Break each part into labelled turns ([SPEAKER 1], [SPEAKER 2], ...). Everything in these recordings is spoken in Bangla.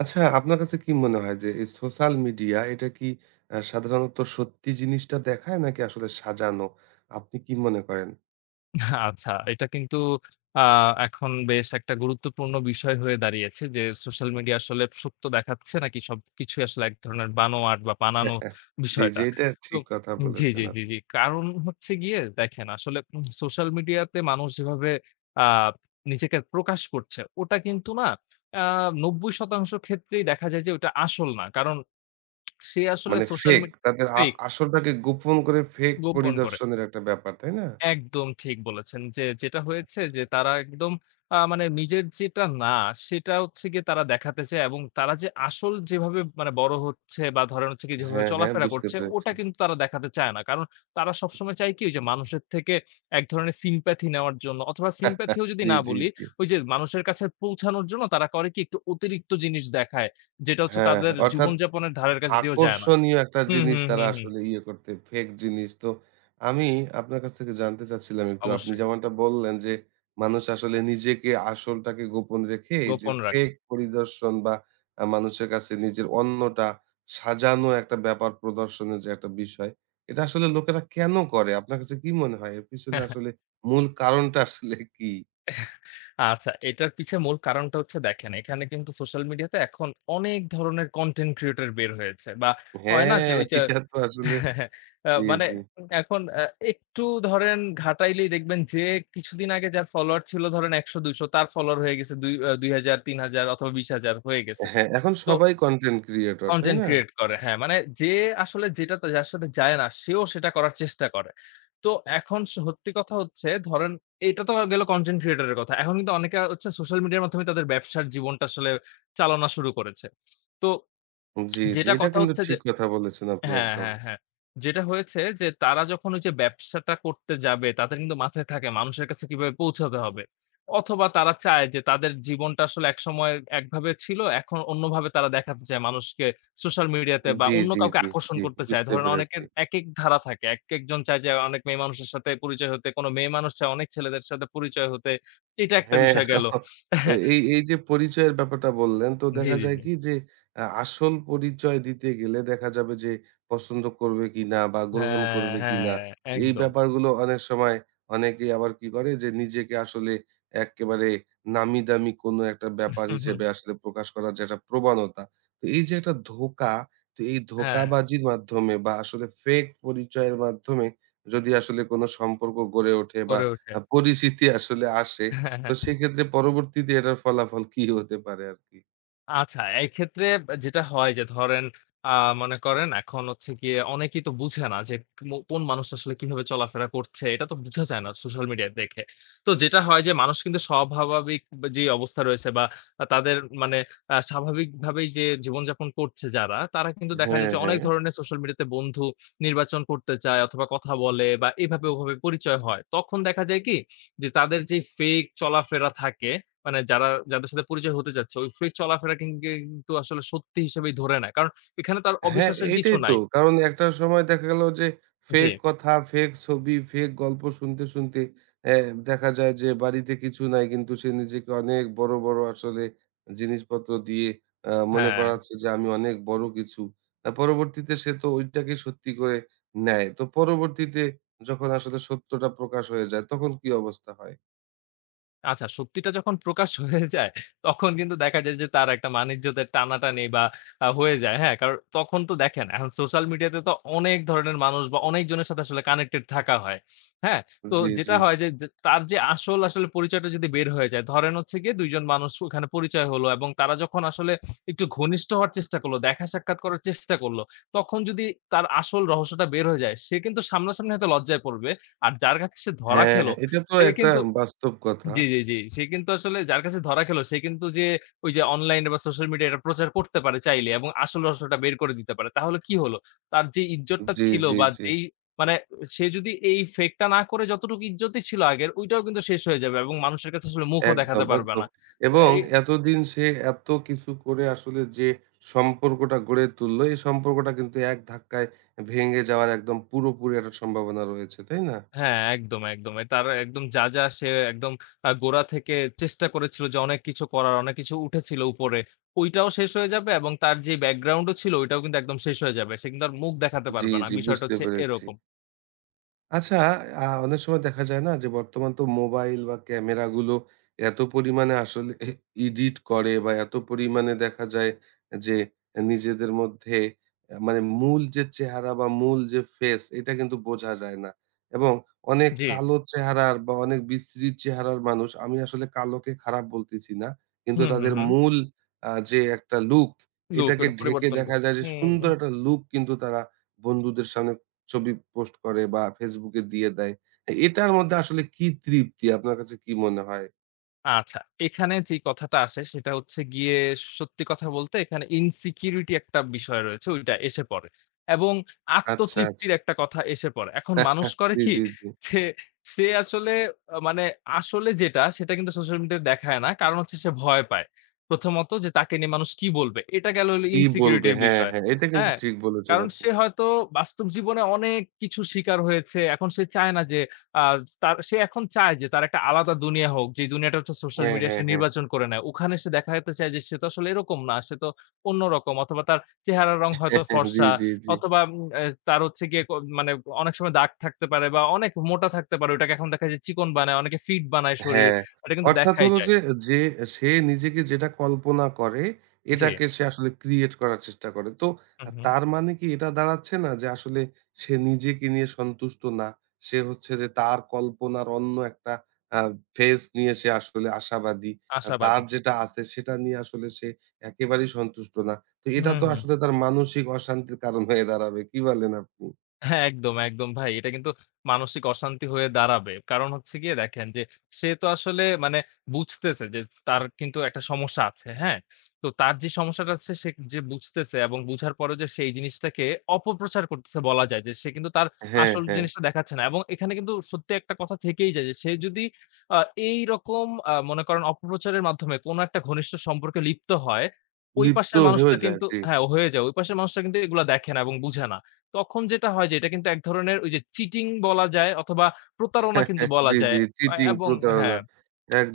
[SPEAKER 1] আচ্ছা আপনার কাছে কি মনে হয় যে এই সোশ্যাল মিডিয়া এটা কি সাধারণত সত্যি জিনিসটা দেখায় নাকি আসলে সাজানো? আপনি কি মনে করেন?
[SPEAKER 2] আচ্ছা, এটা কিন্তু আ এখন বেশ একটা গুরুত্বপূর্ণ বিষয় হয়ে দাঁড়িয়েছে যে, সোশ্যাল মিডিয়া আসলে সত্য দেখাচ্ছে নাকি সবকিছুই আসলে এক ধরনের বানোয়াট বা বানানো
[SPEAKER 1] জি, জি,
[SPEAKER 2] বিষয়টা।
[SPEAKER 1] এটা
[SPEAKER 2] তো
[SPEAKER 1] ঠিক কথা
[SPEAKER 2] জি,
[SPEAKER 1] বলেছেন
[SPEAKER 2] জি, জি,
[SPEAKER 1] আপনি।
[SPEAKER 2] জি। কারণ হচ্ছে গিয়ে দেখেন আসলে সোশ্যাল মিডিয়াতে মানুষ যেভাবে আ নিজেকে প্রকাশ করছে, ওটা কিন্তু না আ ৯০% ক্ষেত্রেই দেখা যায় যে ওটা আসল না। কারণ সে আসলে
[SPEAKER 1] মানে
[SPEAKER 2] সোশ্যাল
[SPEAKER 1] ফেক
[SPEAKER 2] মিড
[SPEAKER 1] তাদের
[SPEAKER 2] ফেক,
[SPEAKER 1] আসলটাকে গোপন করে ফেক
[SPEAKER 2] গোপন করে।
[SPEAKER 1] পরিদর্শনের একটা ব্যাপার, তাই না?
[SPEAKER 2] একদম ঠিক বলেছেন। যে যেটা হয়েছে যে তারা একদম মানে নিজের যেটা না সেটা হচ্ছে গিয়ে তারা দেখাতে চায় এবং তারা যে আসল যেভাবে মানে বড় হচ্ছে বা ধরেন হচ্ছে গিয়ে যেভাবে
[SPEAKER 1] হ্যাঁ, হ্যাঁ,
[SPEAKER 2] চলাফেরা
[SPEAKER 1] বুঝতে
[SPEAKER 2] করছে
[SPEAKER 1] পেরেছি।
[SPEAKER 2] ওটা কিন্তু তারা দেখাতে চায় না। কারণ তারা সবসময় চায় কি যে মানুষের থেকে এক ধরনের sympathy নেওয়ার জন্য অথবা sympathy ও যদি
[SPEAKER 1] জি,
[SPEAKER 2] না
[SPEAKER 1] জি,
[SPEAKER 2] বলি
[SPEAKER 1] জি।
[SPEAKER 2] ওই যে মানুষের কাছে পৌঁছানোর জন্য তারা করে কি একটু অতিরিক্ত জিনিস দেখায়। যেটা হচ্ছে
[SPEAKER 1] হ্যাঁ,
[SPEAKER 2] তাদের
[SPEAKER 1] হ্যাঁ, অর্থাৎ
[SPEAKER 2] জীবনযাপনের ধারের কাছে দিয়েও যায় না।
[SPEAKER 1] আকর্ষণীয় একটা
[SPEAKER 2] হুম,
[SPEAKER 1] জিনিস
[SPEAKER 2] হুম,
[SPEAKER 1] তারা
[SPEAKER 2] হুম, হুম।
[SPEAKER 1] আসলে ইয়ে করতে ফেক জিনিস। তো আমি আপনার কাছ থেকে জানতে চাচ্ছিলাম একটু আপনি
[SPEAKER 2] অবশ্যই।
[SPEAKER 1] যেমনটা বললেন যে, মানুষ আসলে নিজেকে আসলটাকে গোপন রেখে এই যে
[SPEAKER 2] গোপন রাখে।
[SPEAKER 1] ফেক পরিদর্শন বা মানুষের কাছে নিজের অন্যটা সাজানো একটা ব্যাপার প্রদর্শনের যে একটা বিষয়, এটা আসলে লোকেরা কেন করে? আপনার কাছে কি মনে হয়? এর পিছনে আসলে মূল কারণটা আসলে কি?
[SPEAKER 2] আচ্ছা, এটার পিছে মূল কারণটা হচ্ছে দেখেন, এখানে কিন্তু সোশ্যাল মিডিয়াতে এখন অনেক ধরনের কনটেন্ট ক্রিয়েটর বের হয়েছে বা হয় না যে
[SPEAKER 1] হ্যাঁ,
[SPEAKER 2] ওই যে
[SPEAKER 1] এটা তো আসলে জি,
[SPEAKER 2] মানে
[SPEAKER 1] জি।
[SPEAKER 2] এখন একটু ধরেন ঘাটাইলেই দেখবেন যে কিছুদিন আগে যার ফলোয়ার ছিল ধরেন ১০০-২০০ তার ফলোয়ার হয়ে গেছে দুই আ ২০০০, ৩০০০ অথবা ২০,০০০ হয়ে গেছে।
[SPEAKER 1] হ্যাঁ, এখন
[SPEAKER 2] তো
[SPEAKER 1] সবাই কনটেন্ট ক্রিয়েটর, তাই
[SPEAKER 2] কনটেন্ট
[SPEAKER 1] না?
[SPEAKER 2] ক্রিয়েট করে। হ্যাঁ, মানে যে আসলে যেটাতে যার সাথে যায় না সেও সেটা করার চেষ্টা করে। তো এখন সত্যি কথা হচ্ছে ধরেন এটা তো গেল কনটেন্ট ক্রিয়েটর এর কথা। এখন কিন্তু অনেকে হচ্ছে সোশ্যাল মিডিয়ার মাধ্যমে তাদের ব্যবসার জীবনটা আসলে চালনা শুরু করেছে। তো
[SPEAKER 1] জি, জি।
[SPEAKER 2] যেটা
[SPEAKER 1] এটা
[SPEAKER 2] কথা
[SPEAKER 1] কিন্তু
[SPEAKER 2] হচ্ছে যে
[SPEAKER 1] ঠিক কথা বলেছেন আপনি
[SPEAKER 2] হ্যাঁ,
[SPEAKER 1] একদম।
[SPEAKER 2] হ্যাঁ, হ্যাঁ। যেটা হয়েছে যে তারা যখন ওই যে ব্যবসাটা করতে যাবে তাদের কিন্তু মাথায় থাকে মানুষের কাছে কিভাবে পৌঁছাতে হবে। অথবা তারা চায় যে তাদের জীবনটা আসলে একসময় একভাবে ছিল এখন অন্যভাবে তারা দেখাতে চায় মানুষকে সোশ্যাল মিডিয়াতে বা
[SPEAKER 1] জি,
[SPEAKER 2] অন্য
[SPEAKER 1] জি,
[SPEAKER 2] কাউকে
[SPEAKER 1] জি,
[SPEAKER 2] আকর্ষণ
[SPEAKER 1] জি।
[SPEAKER 2] করতে চায়।
[SPEAKER 1] বুঝতে
[SPEAKER 2] ধরেন
[SPEAKER 1] পেরেছি।
[SPEAKER 2] অনেকের একেক ধারা থাকে। একেকজন চায় যে অনেক মেয়ে মানুষের সাথে পরিচয় হতে, কোনো মেয়ে মানুষ চায় অনেক ছেলেদের সাথে পরিচয় হতে। এটা একটা
[SPEAKER 1] হ্যাঁ।
[SPEAKER 2] বিষয় গেল।
[SPEAKER 1] এই এই যে পরিচয়ের ব্যাপারটা বললেন, তো
[SPEAKER 2] জি,
[SPEAKER 1] দেখা
[SPEAKER 2] জি,
[SPEAKER 1] যায়
[SPEAKER 2] জি।
[SPEAKER 1] কি যে আসল পরিচয় দিতে গেলে দেখা যাবে যে পছন্দ করবে কিনা বা গ্রহণ
[SPEAKER 2] হ্যাঁ,
[SPEAKER 1] করবে
[SPEAKER 2] হ্যাঁ,
[SPEAKER 1] কিনা, এই
[SPEAKER 2] একদম।
[SPEAKER 1] ব্যাপারগুলো অনেক সময় অনেকেই আবার কি করে যে নিজেকে আসলে এক্কেবারে নামি-দামি কোনো একটা ব্যাপার হিসেবে আসলে প্রকাশ করার যে একটা প্রবণতা। তো এই যে একটা ধোঁকা, তো এই
[SPEAKER 2] হ্যাঁ,
[SPEAKER 1] ধোঁকাবাজির মাধ্যমে বা আসলে ফেক পরিচয়ের মাধ্যমে যদি আসলে কোনো সম্পর্ক গড়ে ওঠে বা
[SPEAKER 2] করে ওঠে।
[SPEAKER 1] পরিচিতি আসলে আসে
[SPEAKER 2] হ্যাঁ,
[SPEAKER 1] তো
[SPEAKER 2] হ্যাঁ।
[SPEAKER 1] সেক্ষেত্রে পরবর্তীতে এটার ফলাফল কি হতে পারে আরকি?
[SPEAKER 2] আচ্ছা, এক্ষেত্রে যেটা হয় যে ধরেন আ মনে করেন এখন হচ্ছে গিয়ে অনেকেই তো বুঝে না যে কোন মানুষটা আসলে কিভাবে চলাফেরা করছে। এটা তো বুঝা যায় না সোশ্যাল মিডিয়া দেখে। তো যেটা হয় যে মানুষ কিন্তু স্বভাবাবিক যে অবস্থা রয়েছে বা তাদের মানে স্বাভাবিকভাবেই যে জীবনযাপন করছে যারা, তারা কিন্তু দেখা
[SPEAKER 1] হ্যাঁ,
[SPEAKER 2] যায় যে
[SPEAKER 1] হ্যাঁ।
[SPEAKER 2] অনেক ধরনের সোশ্যাল মিডিয়াতে বন্ধু নির্বাচন করতে চায় অথবা কথা বলে বা এভাবে ওভাবে পরিচয় হয়। তখন দেখা যায় কি যে তাদের যে ফেক চলাফেরা থাকে মানে যারা যাদের সাথে পরিচয় হতে যাচ্ছে, ওই ফ্রি চলাফেরা কিন্তু আসলে সত্যি হিসেবেই ধরে নেয়। কারণ এখানে তার
[SPEAKER 1] হ্যাঁ,
[SPEAKER 2] অবিশ্বাসের কিছু
[SPEAKER 1] এইটাই তো।
[SPEAKER 2] নাই।
[SPEAKER 1] কারণ একটা সময় দেখা গেল যে
[SPEAKER 2] জি,
[SPEAKER 1] ফেক কথা, ফেক ছবি, ফেক গল্প শুনতে, শুনতে অ্যা দেখা যায় যে বাড়িতে কিছু নাই কিন্তু সে নিজেকে অনেক বড়, বড় আসলে জিনিসপত্র দিয়ে মনে
[SPEAKER 2] হ্যাঁ।
[SPEAKER 1] করাচ্ছে যে আমি অনেক বড় কিছু। পরবর্তীতে সে তো ঐটাকে সত্যি করে নেয়। তো পরবর্তীতে যখন আসলে সত্যটা প্রকাশ হয়ে যায় তখন কি অবস্থা হয়?
[SPEAKER 2] আচ্ছা, সত্যিটা যখন প্রকাশ হয়ে যায়, তখন কিন্তু দেখা যায় যে তার একটা মান-ইজ্জতের টানাটানি বা আ হয়ে যায়, হ্যাঁ? কারণ তখন তো দেখেন এখন সোশ্যাল মিডিয়াতে তো অনেক ধরনের মানুষ বা অনেকজনের সাথে আসলে কানেক্টেড থাকা হয়, হ্যাঁ? তো
[SPEAKER 1] জি, জি।
[SPEAKER 2] যেটা হয় যে যে তার যে আসল আসলে পরিচয়টা যদি বের হয়ে যায়, ধরেন হচ্ছে গিয়ে ২ জন মানুষ ওখানে পরিচয় হলো এবং তারা যখন আসলে একটু ঘনিষ্ঠ হওয়ার চেষ্টা করলো, দেখা সাক্ষাৎ করার চেষ্টা করলো, তখন যদি তার আসল রহস্যটা বের হয়ে যায়, সে কিন্তু সামনাসামনি হয়তো লজ্জায় পড়বে। আর যার কাছে সে ধরা
[SPEAKER 1] হ্যাঁ,
[SPEAKER 2] খেলো,
[SPEAKER 1] হ্যাঁ, এটা তো
[SPEAKER 2] সে
[SPEAKER 1] একটা
[SPEAKER 2] কিন্তু
[SPEAKER 1] বাস্তব কথা।
[SPEAKER 2] জি, জি, জি। সে কিন্তু আসলে যার কাছে ধরা খেলো সে কিন্তু যে ওই যে অনলাইনে বা সোশ্যাল মিডিয়ায় এটা প্রচার করতে পারে চাইলে এবং আসল রহস্যটা বের করে দিতে পারে। তাহলে কি হলো? তার যে ইজ্জতটা
[SPEAKER 1] জি,
[SPEAKER 2] ছিল
[SPEAKER 1] জি,
[SPEAKER 2] বা
[SPEAKER 1] জি।
[SPEAKER 2] যেই মানে সে যদি এই ফেকটা না করে যতটুকু ইজ্জতই ছিল আগের ওইটাও কিন্তু শেষ হয়ে যাবে এবং মানুষের কাছে আসলে মুখও
[SPEAKER 1] একদম,
[SPEAKER 2] দেখাতে পারবে
[SPEAKER 1] একদম।
[SPEAKER 2] না।
[SPEAKER 1] এবং
[SPEAKER 2] এ
[SPEAKER 1] এতদিন সে এত কিছু করে আসলে যে সম্পর্কটা গড়ে তুললো, এই সম্পর্কটা কিন্তু এক ধাক্কায় ভেঙে যাওয়ার একদম পুরোপুরি একটা সম্ভাবনা রয়েছে, তাই না?
[SPEAKER 2] হ্যাঁ, একদম, একদম। এ তার একদম যা, যা সে একদম গোড়া থেকে চেষ্টা করেছিল যে অনেক কিছু করার, অনেক কিছু উঠেছিল উপরে। ওইটাও শেষ হয়ে যাবে এবং তার যে ব্যাকগ্রাউন্ড ও ছিল ওইটাও কিন্তু একদম শেষ হয়ে যাবে। সে কিন্তু আর মুখ দেখাতে
[SPEAKER 1] জি,
[SPEAKER 2] পারবে না।
[SPEAKER 1] জি
[SPEAKER 2] বিষয়টা
[SPEAKER 1] বুঝতে
[SPEAKER 2] হচ্ছে
[SPEAKER 1] পেরেছি।
[SPEAKER 2] এরকম।
[SPEAKER 1] আচ্ছা, অনেক সময় দেখা যায় না যে বর্তমান তো মোবাইল বা ক্যামেরা গুলো এত পরিমাণে আসলে এডিট করে বা এত পরিমাণে দেখা যায় যে নিজেদের মধ্যে মানে মূল যে চেহারা বা মূল যে ফেস এটা কিন্তু বোঝা যায় না। এবং অনেক
[SPEAKER 2] জি।
[SPEAKER 1] কালো চেহারার বা অনেক বিশ্রী চেহারার মানুষ আমি আসলে কালোকে খারাপ বলতেছি না। কিন্তু
[SPEAKER 2] হুম, হুম,
[SPEAKER 1] তাদের
[SPEAKER 2] হুম।
[SPEAKER 1] মূল যে একটা লুক
[SPEAKER 2] লুক
[SPEAKER 1] এটাকে
[SPEAKER 2] ওটা
[SPEAKER 1] ঢেকে
[SPEAKER 2] পরিবর্তন কর
[SPEAKER 1] দেখা যায় যে
[SPEAKER 2] হুম।
[SPEAKER 1] সুন্দর একটা লুক কিন্তু তারা বন্ধুদের সামনে ছবি পোস্ট করে বা ফেসবুকে দিয়ে দেয়। এটার মধ্যে আসলে কি তৃপ্তি আপনার কাছে কি মনে হয়?
[SPEAKER 2] আচ্ছা, এখানে যে কথাটা আসে সেটা হচ্ছে গিয়ে সত্যি কথা বলতে এখানে ইনসিকিউরিটি একটা বিষয় রয়েছে ওইটা এসে পড়ে। এবং
[SPEAKER 1] আচ্ছা, আচ্ছা।
[SPEAKER 2] আত্মতৃপ্তির একটা কথা এসে পড়ে। এখন মানুষ করে
[SPEAKER 1] জি,
[SPEAKER 2] কি
[SPEAKER 1] জি, জি।
[SPEAKER 2] যে সে আসলে মানে আসলে যেটা সেটা কিন্তু সোশ্যাল মিডিয়ায় দেখায় না। কারণ হচ্ছে সে ভয় পায়। প্রথমত যে তাকে নিয়ে মানুষ কি বলবে? এটা গেল হলো
[SPEAKER 1] কি বলবে?
[SPEAKER 2] ইনসিকিউরিটির
[SPEAKER 1] হ্যাঁ,
[SPEAKER 2] বিষয়।
[SPEAKER 1] হ্যাঁ। এটা কিন্তু
[SPEAKER 2] হ্যাঁ?
[SPEAKER 1] ঠিক বলেছেন
[SPEAKER 2] কারণ
[SPEAKER 1] আপনি।
[SPEAKER 2] সে হয়তো বাস্তব জীবনে অনেক কিছুর শিকার হয়েছে। এখন সে চায় না যে আ তার সে এখন চায় যে তার একটা আলাদা দুনিয়া হোক। যে দুনিয়াটা হচ্ছে সোশ্যাল
[SPEAKER 1] হ্যাঁ,
[SPEAKER 2] মিডিয়া
[SPEAKER 1] হ্যাঁ,
[SPEAKER 2] সে
[SPEAKER 1] হ্যাঁ।
[SPEAKER 2] নির্বাচন করে নেয়। ওখানে সে দেখাতে চায় যে সে তো আসলে এরকম না। সে তো অন্যরকম অথবা তার চেহারার রং হয়তো
[SPEAKER 1] জি,
[SPEAKER 2] ফর্সা
[SPEAKER 1] জি, জি।
[SPEAKER 2] অথবা উম এ তার হচ্ছে গিয়ে মানে অনেক সময় দাগ থাকতে পারে বা অনেক মোটা থাকতে পারে। ওটাকে এখন দেখা যায় চিকন বানায়, অনেকে ফিট বানায় শরীর।
[SPEAKER 1] হ্যাঁ,
[SPEAKER 2] এটা কিন্তু
[SPEAKER 1] অর্থাৎ
[SPEAKER 2] দেখাই
[SPEAKER 1] হলো
[SPEAKER 2] যায়।
[SPEAKER 1] যে, যে সে নিজেকে যেটা কল্পনা করে,
[SPEAKER 2] জি।
[SPEAKER 1] এটাকে সে আসলে ক্রিয়েট করার চেষ্টা করে। তো
[SPEAKER 2] হু, হু।
[SPEAKER 1] তার মানে কি এটা দাঁড়াচ্ছে না যে আসলে সে নিজেকে নিয়ে সন্তুষ্ট না। সে হচ্ছে যে তার কল্পনার অন্য একটা আ ফেজ নিয়ে সে আসলে আশাবাদী। তার
[SPEAKER 2] আশাবাদী।
[SPEAKER 1] যেটা আছে সেটা নিয়ে আসলে সে একেবারেই সন্তুষ্ট না। তো
[SPEAKER 2] হু,
[SPEAKER 1] এটা তো
[SPEAKER 2] হু।
[SPEAKER 1] আসলে তার মানসিক অশান্তির কারণ হয়ে দাঁড়াবে। কি বলেন আপনি?
[SPEAKER 2] হ্যাঁ, একদম, একদম ভাই। এটা কিন্তু মানসিক অশান্তি হয়ে দাঁড়াবে। কারণ হচ্ছে গিয়ে দেখেন যে, সে তো আসলে মানে বুঝতেছে যে, তার কিন্তু একটা সমস্যা আছে। হ্যাঁ? তো তার যে সমস্যাটা আছে সে যে বুঝতেছে এবং বুঝার পরেও যে সে এই জিনিসটাকে অপপ্রচার করতেছে বলা যায় যে, সে কিন্তু তার
[SPEAKER 1] হ্যাঁ,
[SPEAKER 2] আসল
[SPEAKER 1] হ্যাঁ।
[SPEAKER 2] জিনিসটা দেখাচ্ছে না। এবং এখানে কিন্তু সত্যি একটা কথা থেকেই যায় যে, সে যদি আ এইরকম মনে করেন অপপ্রচারের মাধ্যমে কোনো একটা ঘনিষ্ঠ সম্পর্কে লিপ্ত হয়, ওই
[SPEAKER 1] লিপ্ত
[SPEAKER 2] পাশের
[SPEAKER 1] হয়েও
[SPEAKER 2] মানুষটা
[SPEAKER 1] যায়।
[SPEAKER 2] কিন্তু
[SPEAKER 1] জি।
[SPEAKER 2] হ্যাঁ, হয়ে যায়। ওই পাশের মানুষটা কিন্তু এগুলা দেখে না এবং বুঝে না। তখন যেটা হয় যে এটা কিন্তু এক ধরনের ওই যে চিটিং বলা যায় অথবা প্রতারণা কিন্তু বলা
[SPEAKER 1] জি, জি।
[SPEAKER 2] যায়।
[SPEAKER 1] চিটিং,
[SPEAKER 2] এবং
[SPEAKER 1] প্রতারণা।
[SPEAKER 2] হ্যাঁ,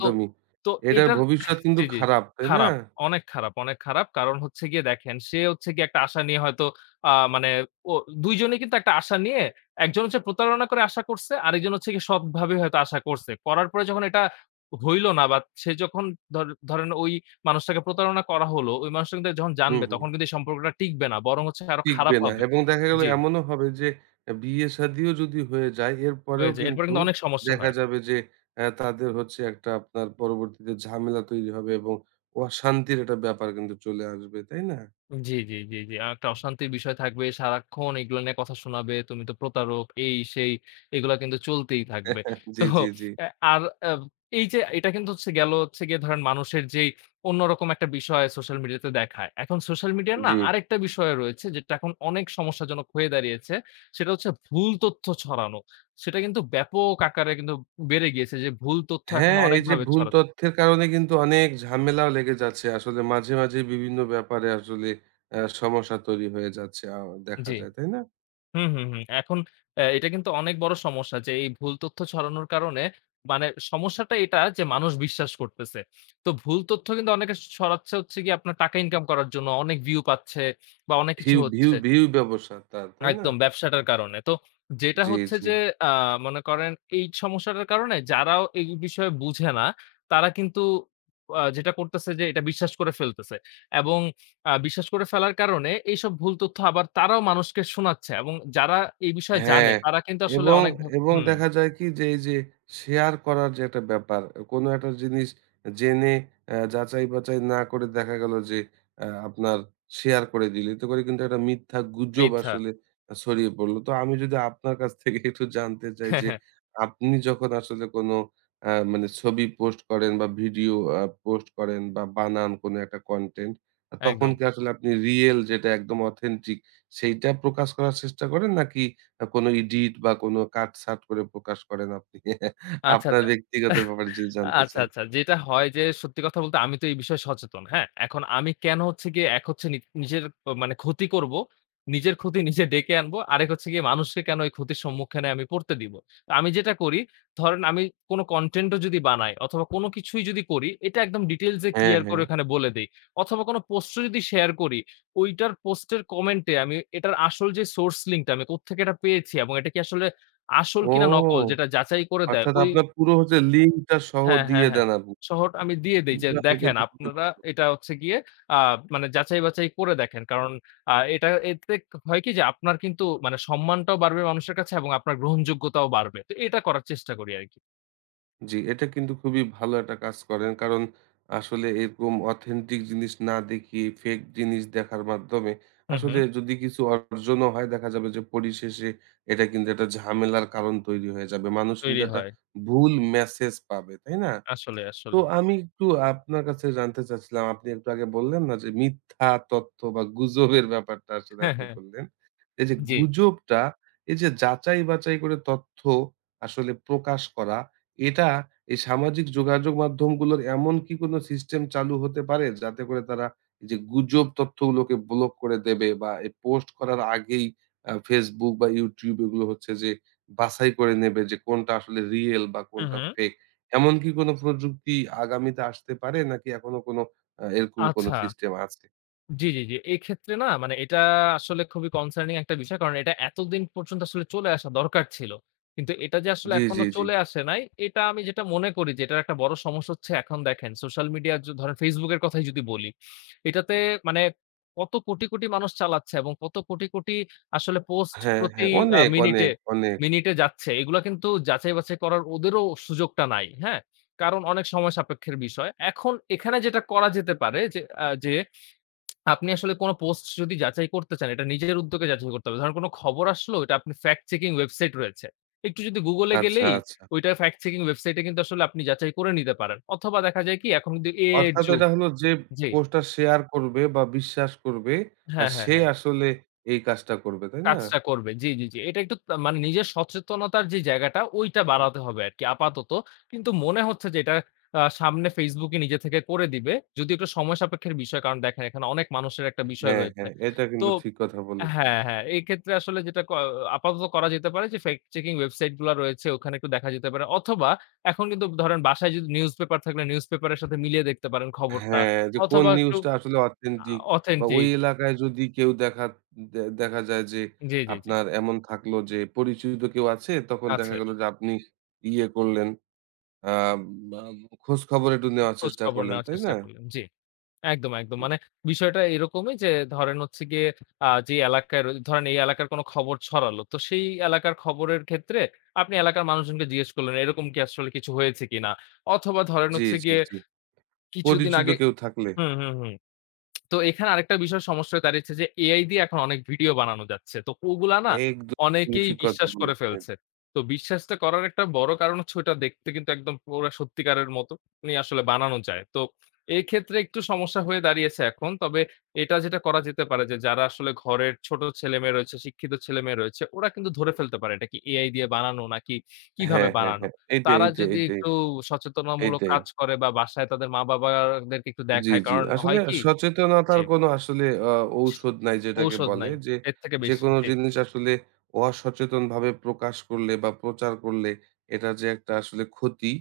[SPEAKER 2] তো তো
[SPEAKER 1] এটার
[SPEAKER 2] এটার
[SPEAKER 1] ভবিষ্যৎ কিন্তু
[SPEAKER 2] জি, জি, জি।
[SPEAKER 1] খারাপ, তাই না?
[SPEAKER 2] খারাপ। অনেক খারাপ, অনেক খারাপ। কারণ হচ্ছে গিয়ে দেখেন সে হচ্ছে গিয়ে একটা আশা নিয়ে হয়তো মানে ও ২ জনেই কিন্তু একটা আশা নিয়ে একজন হচ্ছে প্রতারণা করে আশা করছে, আরেকজন হচ্ছে গিয়ে সৎভাবে হয়তো আশা করছে। করার পরে যখন এটা হইল না বা সে যখন ধরেন ওই মানুষটাকে প্রতারণা করা হলো, ওই মানুষটা কিন্তু যখন
[SPEAKER 1] হুম,
[SPEAKER 2] জানবে
[SPEAKER 1] হুম।
[SPEAKER 2] তখন কিন্তু এই সম্পর্কটা টিকবে না। বরং হচ্ছে আরো
[SPEAKER 1] টিকবে
[SPEAKER 2] খারাপ
[SPEAKER 1] না
[SPEAKER 2] হবে।
[SPEAKER 1] এবং দেখা গেল
[SPEAKER 2] জি।
[SPEAKER 1] এমনও হবে যে বিয়ে-শাদিও যদি হয়ে যায়, এরপরেও
[SPEAKER 2] হয়ে যায়। এরপরে
[SPEAKER 1] কিন্তু
[SPEAKER 2] কিন্তু অনেক সমস্যা
[SPEAKER 1] দেখা
[SPEAKER 2] হয়।
[SPEAKER 1] যাবে যে তাদের হচ্ছে একটা আপনার পরবর্তীতে ঝামেলা তৈরি হবে এবং অশান্তির একটা ব্যাপার কিন্তু চলে আসবে, তাই না?
[SPEAKER 2] জি, জি, জি, জি। আর একটা অশান্তির বিষয় থাকবে। সারাক্ষণ এগুলো নিয়ে কথা শোনাবে। তুমি তো প্রতারক, এই সেই এগুলা কিন্তু চলতেই থাকবে।
[SPEAKER 1] জি,
[SPEAKER 2] তো
[SPEAKER 1] জি, জি।
[SPEAKER 2] অ্যা আর অ্যা এই যে এটা কিন্তু হচ্ছে গিয়ে ধরেন মানুষের যেই অন্যরকম একটা বিষয় সোশ্যাল মিডিয়াতে দেখায়। এখন সোশ্যাল মিডিয়ার না
[SPEAKER 1] জি।
[SPEAKER 2] আরেকটা বিষয় রয়েছে যেটা এখন অনেক সমস্যাজনক হয়ে দাঁড়িয়েছে। সেটা হচ্ছে ভুল তথ্য ছড়ানো। সেটা কিন্তু ব্যাপক আকারে কিন্তু বেড়ে গিয়েছে যে ভুল তথ্য এখন
[SPEAKER 1] হ্যাঁ, এই যে
[SPEAKER 2] অনেকভাবে
[SPEAKER 1] ভুল
[SPEAKER 2] ছড়াচ্ছে।
[SPEAKER 1] তথ্যের কারণে কিন্তু অনেক ঝামেলাও লেগে যাচ্ছে। আসলে মাঝে, মাঝে বিভিন্ন ব্যাপারে আসলে সমস্যা তৈরি হয়ে যাচ্ছে। দেখা
[SPEAKER 2] জি।
[SPEAKER 1] যায়, তাই না?
[SPEAKER 2] হুম, হুম, হুম। এখন এটা কিন্তু অনেক বড় সমস্যা যে এই ভুল তথ্য ছড়ানোর কারণে মানে সমস্যাটা এটা যে মানুষ বিশ্বাস করতেছে। তো ভুল তথ্য কিন্তু অনেকে ছড়াচ্ছে হচ্ছে গিয়ে আপনার টাকা ইনকাম করার জন্য। অনেক ভিউ পাচ্ছে বা অনেক কিছু
[SPEAKER 1] ভিউ ভিউ
[SPEAKER 2] হচ্ছে।
[SPEAKER 1] ভিউ ব্যবসা তার, তাই না?
[SPEAKER 2] একদম ব্যবসাটার কারণে। তো যেটা
[SPEAKER 1] জি,
[SPEAKER 2] হচ্ছে
[SPEAKER 1] জি।
[SPEAKER 2] যে আ মনে করেন এই সমস্যাটার কারণে যারাও এই বিষয়ে বুঝে না, তারা কিন্তু যেটা করতেছে যে এটা বিশ্বাস করে ফেলতেছে। এবং বিশ্বাস করে ফেলার কারণে এইসব ভুল তথ্য আবার তারাও মানুষকে শোনাচ্ছে এবং যারা এই বিষয়ে জানে
[SPEAKER 1] হ্যাঁ,
[SPEAKER 2] তারা কিন্তু আসলে
[SPEAKER 1] এবং
[SPEAKER 2] অনেক
[SPEAKER 1] এবং
[SPEAKER 2] হুম,
[SPEAKER 1] দেখা যায় কি যে এই যে শেয়ার করার যে একটা ব্যাপার, কোনো একটা জিনিস জেনে যাচাই-বাচাই না করে দেখা গেল যে আপনার শেয়ার করে দিল। এতে করে কিন্তু একটা মিথ্যা গুজব
[SPEAKER 2] মিথ্যা।
[SPEAKER 1] আসলে ছড়িয়ে পড়ল। তো আমি যদি আপনার কাছ থেকে একটু জানতে চাই
[SPEAKER 2] হ্যাঁ,
[SPEAKER 1] যে
[SPEAKER 2] হ্যাঁ,
[SPEAKER 1] আপনি যখন আসলে কোনো মানে ছবি পোস্ট করেন বা ভিডিও পোস্ট করেন বা বানান কোনো একটা কনটেন্ট, তখন
[SPEAKER 2] একদম।
[SPEAKER 1] কি আসলে আপনি রিয়েল যেটা একদম অথেন্টিক সেইটা প্রকাশ করার চেষ্টা করেন নাকি কোনো ইডিট বা কোনো কাটছাঁট করে প্রকাশ করেন আপনি।
[SPEAKER 2] আচ্ছা,
[SPEAKER 1] আপনার
[SPEAKER 2] আচ্ছা।
[SPEAKER 1] ব্যক্তিগত ব্যাপারে যদি জানতে
[SPEAKER 2] আচ্ছা,
[SPEAKER 1] চাই।
[SPEAKER 2] আচ্ছা। যেটা হয় যে সত্যি কথা বলতে আমি তো এই বিষয়ে সচেতন। হ্যাঁ? এখন আমি কেন হচ্ছে গিয়ে এক হচ্ছে নিজের মানে ক্ষতি করব, নিজের ক্ষতি নিজে ডেকে আনবো। আরেক হচ্ছে গিয়ে মানুষকে কেন এই ক্ষতির সম্মুখীনে আমি পড়তে দিব। তো আমি যেটা করি ধরেন আমি কোনো কনটেন্ট ও যদি বানাই অথবা কোনো কিছুই যদি করি এটা একদম ডিটেইলস এ
[SPEAKER 1] হ্যাঁ,
[SPEAKER 2] ক্লিয়ার করে
[SPEAKER 1] হ্যাঁ।
[SPEAKER 2] ওখানে বলে দেই। অথবা কোনো পোস্ট ও যদি শেয়ার করি ঐটার পোস্টের কমেন্টে আমি এটার আসল যে সোর্স লিংক টা আমি কোত্থেকে এটা পেয়েছি এবং এটা কি আসলে আসল
[SPEAKER 1] ও!
[SPEAKER 2] কিনা নকল যেটা যাচাই করে দেয়
[SPEAKER 1] অর্থাৎ
[SPEAKER 2] ওই
[SPEAKER 1] আপনার পুরো হচ্ছে লিঙ্কটা সহ
[SPEAKER 2] হ্যাঁ, হ্যাঁ,
[SPEAKER 1] দিয়ে
[SPEAKER 2] হ্যাঁ।
[SPEAKER 1] দেন আপনি।
[SPEAKER 2] শহর আমি দিয়ে দেই যে,
[SPEAKER 1] বাহ! এটা
[SPEAKER 2] "দেখেন
[SPEAKER 1] তো খুবই
[SPEAKER 2] আপনারা
[SPEAKER 1] ভালো।
[SPEAKER 2] এটা হচ্ছে গিয়ে আ মানে যাচাই-বাছাই করে দেখেন।" কারণ এটা এতে হয় কি যে, আপনার কিন্তু মানে সম্মানটাও বাড়বে মানুষের কাছে এবং আপনার গ্রহণযোগ্যতাও বাড়বে। তো এটা করার চেষ্টা করি আরকি।
[SPEAKER 1] জি, এটা কিন্তু খুবই ভালো একটা কাজ করেন। কারণ আসলে এরকম অথেন্টিক জিনিস না দেখিয়ে ফেক জিনিস দেখার মাধ্যমে
[SPEAKER 2] হুম,
[SPEAKER 1] আসলে
[SPEAKER 2] হুম।
[SPEAKER 1] যদি কিছু অর্জনও হয় দেখা যাবে যে পরিশেষে এটা কিন্তু একটা ঝামেলার কারণ তৈরি হয়ে যাবে। মানুষ কিন্তু
[SPEAKER 2] তৈরি
[SPEAKER 1] একটা
[SPEAKER 2] হয়।
[SPEAKER 1] ভুল মেসেজ পাবে, তাই না?
[SPEAKER 2] আসলে,
[SPEAKER 1] তো
[SPEAKER 2] আসলেই।
[SPEAKER 1] আমি একটু আপনার কাছে জানতে চাচ্ছিলাম, আপনি একটু আগে বললেন না যে মিথ্যা তথ্য বা গুজবের ব্যাপারটা আসলে
[SPEAKER 2] হ্যাঁ,
[SPEAKER 1] আপনি
[SPEAKER 2] হ্যাঁ।
[SPEAKER 1] বললেন। এই যে
[SPEAKER 2] জি।
[SPEAKER 1] গুজবটা, এই যে যাচাই বাচাই করে তথ্য আসলে প্রকাশ করা, এটা এই সামাজিক যোগাযোগ মাধ্যমগুলোর এমন কি কোনো সিস্টেম চালু হতে পারে? যাতে করে তারা এই যে গুজব তথ্যগুলোকে ব্লক করে দেবে বা এই পোস্ট করার আগেই Facebook বা YouTube এগুলো হচ্ছে যে বাছাই করে নেবে যে কোনটা আসলে রিয়েল বা
[SPEAKER 2] হুম,
[SPEAKER 1] কোনটা
[SPEAKER 2] হুম।
[SPEAKER 1] ফেক। এমন কি কোনো প্রযুক্তি আগামীতে আসতে পারে নাকি এখনো কোনো এরকম কোনো
[SPEAKER 2] আচ্ছা।
[SPEAKER 1] সিস্টেম আছে?
[SPEAKER 2] জি, জি, জি। এক্ষেত্রে না মানে এটা আসলে খুবই কনসার্নিং একটা বিষয়। কারণ এটা এতদিন পর্যন্ত আসলে চলে আসা দরকার ছিল। কিন্তু এটা যে আসলে
[SPEAKER 1] জি, জি,
[SPEAKER 2] এখনো
[SPEAKER 1] জি।
[SPEAKER 2] চলে আসে নাই, এটা আমি যেটা মনে করি যে এটার একটা বড় সমস্যা হচ্ছে এখন দেখেন সোশ্যাল মিডিয়া ধরেন Facebook এর কথাই যদি বলি। এটাতে মানে কত কোটি, কোটি মানুষ চালাচ্ছে এবং কত কোটি, কোটি আসলে পোস্ট
[SPEAKER 1] হ্যাঁ, হ্যাঁ।
[SPEAKER 2] প্রতি
[SPEAKER 1] অনেক, অনেক,
[SPEAKER 2] মিনিটে,
[SPEAKER 1] অনেক।
[SPEAKER 2] মিনিটে যাচ্ছে। এগুলা কিন্তু যাচাই-বাছাই করার ওদেরও সুযোগটা নাই। হ্যাঁ? কারণ অনেক সময় সাপেক্ষের বিষয়। এখন এখানে যেটা করা যেতে পারে যে আপনি আসলে কোন পোস্ট যদি যাচাই করতে চান, এটা নিজের উদ্যোগে যাচাই করতে হবে। ধরেন কোন খবর আসলো, এটা আপনি ফ্যাক্ট চেকিং ওয়েবসাইট রয়েছে। একটু যদি গুগলে
[SPEAKER 1] আচ্ছা,
[SPEAKER 2] গেলেই
[SPEAKER 1] আচ্ছা।
[SPEAKER 2] ওইটা ফ্যাক্ট চেকিং ওয়েবসাইটে কিন্তু আসলে আপনি যাচাই করে নিতে পারেন। অথবা দেখা যায় কি এখন কিন্তু এআই এর
[SPEAKER 1] অর্থাৎ
[SPEAKER 2] যুগ।
[SPEAKER 1] এটা হলো যে
[SPEAKER 2] জি।
[SPEAKER 1] পোস্টটা শেয়ার করবে বা বিশ্বাস করবে
[SPEAKER 2] হ্যাঁ, হ্যাঁ,
[SPEAKER 1] সে
[SPEAKER 2] হ্যাঁ।
[SPEAKER 1] আসলে এই কাজটা করবে, তাই না?
[SPEAKER 2] কাজটা করবে। জি, জি, জি। এটা একটু মানে নিজের সচেতনতার যে জায়গাটা ওইটা বাড়াতে হবে আরকি আপাতত। কিন্তু মনে হচ্ছে যে এটা সামনে Facebook ই নিজে থেকে করে দিবে। যদিও একটু সময় সাপেক্ষের বিষয়। কারণ দেখেন এখানে অনেক মানুষের একটা বিষয়
[SPEAKER 1] হ্যাঁ,
[SPEAKER 2] রয়েছে।
[SPEAKER 1] হ্যাঁ, এটা
[SPEAKER 2] তো
[SPEAKER 1] কিন্তু ঠিক কথা বলেছেন।
[SPEAKER 2] হ্যাঁ, হ্যাঁ। এক্ষেত্রে আসলে যেটা ক আপাতত করা যেতে পারে যে ফ্যাক্ট চেকিং ওয়েবসাইট গুলা রয়েছে ওখানে একটু দেখা যেতে পারে। অথবা এখন কিন্তু ধরেন বাসায় যদি নিউজপেপার থাকলে নিউজপেপারের সাথে মিলিয়ে দেখতে পারেন খবরটা।
[SPEAKER 1] হ্যাঁ, যে কোন
[SPEAKER 2] অথবা একটু
[SPEAKER 1] নিউজটা আসলে
[SPEAKER 2] আ
[SPEAKER 1] অথেন্টিক বা ওই
[SPEAKER 2] অথেন্টিক
[SPEAKER 1] এলাকায় যদি কেউ দেখা দেখা যায় যে
[SPEAKER 2] জি, জি, জি।
[SPEAKER 1] আপনার এমন থাকলো যে পরিচিত কেউ আছে তখন দেখা
[SPEAKER 2] আছে।
[SPEAKER 1] গেল যে আপনি ইয়ে করলেন আ বা খোঁজ খবর একটু নেওয়ার
[SPEAKER 2] খোঁজ
[SPEAKER 1] চেষ্টা
[SPEAKER 2] খবর
[SPEAKER 1] করলেন,
[SPEAKER 2] নেওয়ার
[SPEAKER 1] তাই
[SPEAKER 2] চেষ্টা
[SPEAKER 1] না?
[SPEAKER 2] করলেন। জি। একদম, একদম।
[SPEAKER 1] জি,
[SPEAKER 2] মানে বিষয়টা এরকমই যে ধরেন হচ্ছে গিয়ে আ যে এলাকায় র ধরেন এই এলাকার কোনো খবর ছড়ালো। তো সেই এলাকার খবরের ক্ষেত্রে আপনি এলাকার মানুষজনকে জিজ্ঞেস করলেন এরকম কি আসলে কিছু হয়েছে কিনা? অথবা ধরেন
[SPEAKER 1] জি,
[SPEAKER 2] হচ্ছে
[SPEAKER 1] জি,
[SPEAKER 2] গিয়ে
[SPEAKER 1] জি।
[SPEAKER 2] কিছুদিন
[SPEAKER 1] পরিচিত
[SPEAKER 2] আগে
[SPEAKER 1] কেউ থাকলে।
[SPEAKER 2] হুম, হুম, হুম। তো এখানে আরেকটা বিষয় সমস্যা হয়ে দাঁড়িয়েছে যে এআই দিয়ে এখন অনেক ভিডিও বানানো যাচ্ছে। তো ওগুলা না
[SPEAKER 1] একদম তুমি
[SPEAKER 2] অনেকেই
[SPEAKER 1] ঠিক কথা
[SPEAKER 2] বিশ্বাস করে
[SPEAKER 1] বলেছেন।
[SPEAKER 2] ফেলছে।
[SPEAKER 1] এটা।
[SPEAKER 2] তো বিশ্বাসটা করার একটা বড় কারণ হচ্ছে ওটা দেখতে কিন্তু একদম পুরা সত্যিকারের মতনই আসলে বানানো যায়। তো এক্ষেত্রে একটু সমস্যা হয়ে দাঁড়িয়েছে এখন। তবে এটা যেটা করা যেতে পারে যে যারা আসলে ঘরের ছোট ছেলেমেয়ে রয়েছে, শিক্ষিত ছেলেমেয়ে রয়েছে ওরা কিন্তু ধরে ফেলতে পারে এটা কি এআই দিয়ে বানানো নাকি কিভাবে
[SPEAKER 1] হ্যাঁ, হ্যাঁ,
[SPEAKER 2] বানানো।
[SPEAKER 1] হ্যাঁ। এইটাই,
[SPEAKER 2] তারা
[SPEAKER 1] এইটাই,
[SPEAKER 2] যদি
[SPEAKER 1] এইটাই,
[SPEAKER 2] একটু সচেতনামূলক
[SPEAKER 1] এইটাই।
[SPEAKER 2] কাজ করে বা বাসায় তাদের মা-বাবাদেরকে একটু
[SPEAKER 1] জি,
[SPEAKER 2] দেখায়।
[SPEAKER 1] জি।
[SPEAKER 2] কারণ
[SPEAKER 1] আসলে
[SPEAKER 2] হয় কি? জি।
[SPEAKER 1] সচেতনতার কোনো আসলে ঔষধ নাই যেটাকে
[SPEAKER 2] ঔষধ
[SPEAKER 1] বলে
[SPEAKER 2] নাই।
[SPEAKER 1] যে,
[SPEAKER 2] এর থেকে বেশি।
[SPEAKER 1] যেকোনো
[SPEAKER 2] জি,
[SPEAKER 1] জিনিস আসলে অসচেতনভাবে প্রকাশ করলে বা প্রচার করলে এটা যে একটা আসলে ক্ষতি,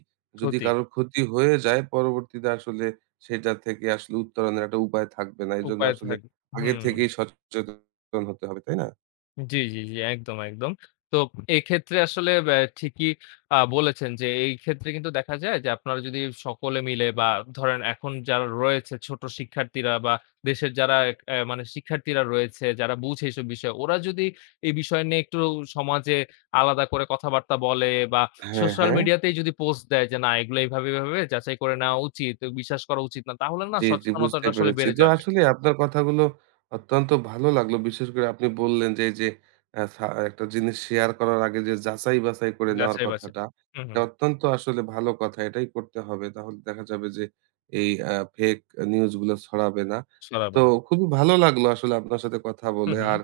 [SPEAKER 1] যদি
[SPEAKER 2] ক্ষতি।
[SPEAKER 1] কারো ক্ষতি হয়ে যায় পরবর্তীতে আসলে সেটা থেকে আসলে উত্তরণের একটা উপায় থাকবে না। এজন্য
[SPEAKER 2] উপায়
[SPEAKER 1] আসলে
[SPEAKER 2] থাক
[SPEAKER 1] আগে
[SPEAKER 2] হুম।
[SPEAKER 1] থেকেই সচেতন হতে হবে, তাই না?
[SPEAKER 2] জি, জি, জি। একদম, একদম। তো এক্ষেত্রে আসলে ঠিকই বলেছেন যে, এই ক্ষেত্রে কিন্তু দেখা যায় যে, আপনারা যদি সকলে মিলে বা ধরেন এখন যারা রয়েছে ছোট শিক্ষার্থীরা বা দেশের যারা এক অ্যা মানে শিক্ষার্থীরা রয়েছে, যারা বুঝে এসব বিষয়, ওরা যদি এই বিষয় নিয়ে একটু সমাজে আলাদা করে কথাবার্তা বলে বা
[SPEAKER 1] হ্যাঁ,
[SPEAKER 2] সোশ্যাল
[SPEAKER 1] হ্যাঁ।
[SPEAKER 2] মিডিয়াতেই যদি পোস্ট দেয় যে, না এগুলো এইভাবে, এভাবে যাচাই করে নেওয়া উচিত, বিশ্বাস করা উচিত না। তাহলে না
[SPEAKER 1] জি, জি, বুঝতে
[SPEAKER 2] সচেতনতাটা আসলে
[SPEAKER 1] পেরেছি।
[SPEAKER 2] বেড়ে
[SPEAKER 1] তো
[SPEAKER 2] যাবে।
[SPEAKER 1] আসলে আপনার কথাগুলো অত্যন্ত ভালো লাগলো। বিশেষ করে আপনি বললেন যে, এই যে আ সা একটা জিনিস শেয়ার করার আগে যে যাচাই-বাছাই করে নেওয়ার
[SPEAKER 2] যাচাই বাছাই।
[SPEAKER 1] কথাটা,
[SPEAKER 2] হুম,
[SPEAKER 1] এটা
[SPEAKER 2] হুম।
[SPEAKER 1] অত্যন্ত আসলে ভালো কথা। এটাই করতে হবে। তাহলে দেখা যাবে যে এই ফেক নিউজ গুলো ছড়াবে না।
[SPEAKER 2] জি।
[SPEAKER 1] তো
[SPEAKER 2] ছড়াবে না।
[SPEAKER 1] খুবই ভালো লাগলো আসলে আপনার সাথে কথা
[SPEAKER 2] হুম,
[SPEAKER 1] বলে।
[SPEAKER 2] হুম।
[SPEAKER 1] আর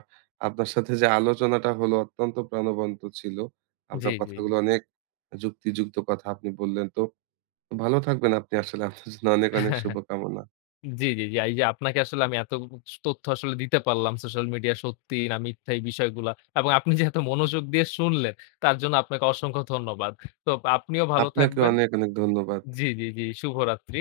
[SPEAKER 1] আপনার সাথে যে আলোচনাটা হলো অত্যন্ত প্রাণবন্ত ছিল। আপনার
[SPEAKER 2] জি, জি।
[SPEAKER 1] কথাগুলো অনেক যুক্তিযুক্ত কথা আপনি বললেন। তো ভালো থাকবেন আপনি আসলে। আপনার জন্য অনেক, অনেক শুভকামনা।
[SPEAKER 2] জি, জি, জি। এই যে আপনাকে আসলে আমি এত তথ্য আসলে দিতে পারলাম সোশ্যাল মিডিয়া সত্যি না মিথ্যা এই বিষয়গুলা। এবং আপনি যে এত মনোযোগ দিয়ে শুনলেন তার জন্য আপনাকে অসংখ্য ধন্যবাদ। তো আপনিও ভালো
[SPEAKER 1] আপনাকে
[SPEAKER 2] থাকবেন।
[SPEAKER 1] অনেক, অনেক ধন্যবাদ।
[SPEAKER 2] জি, জি, জি। শুভরাত্রি।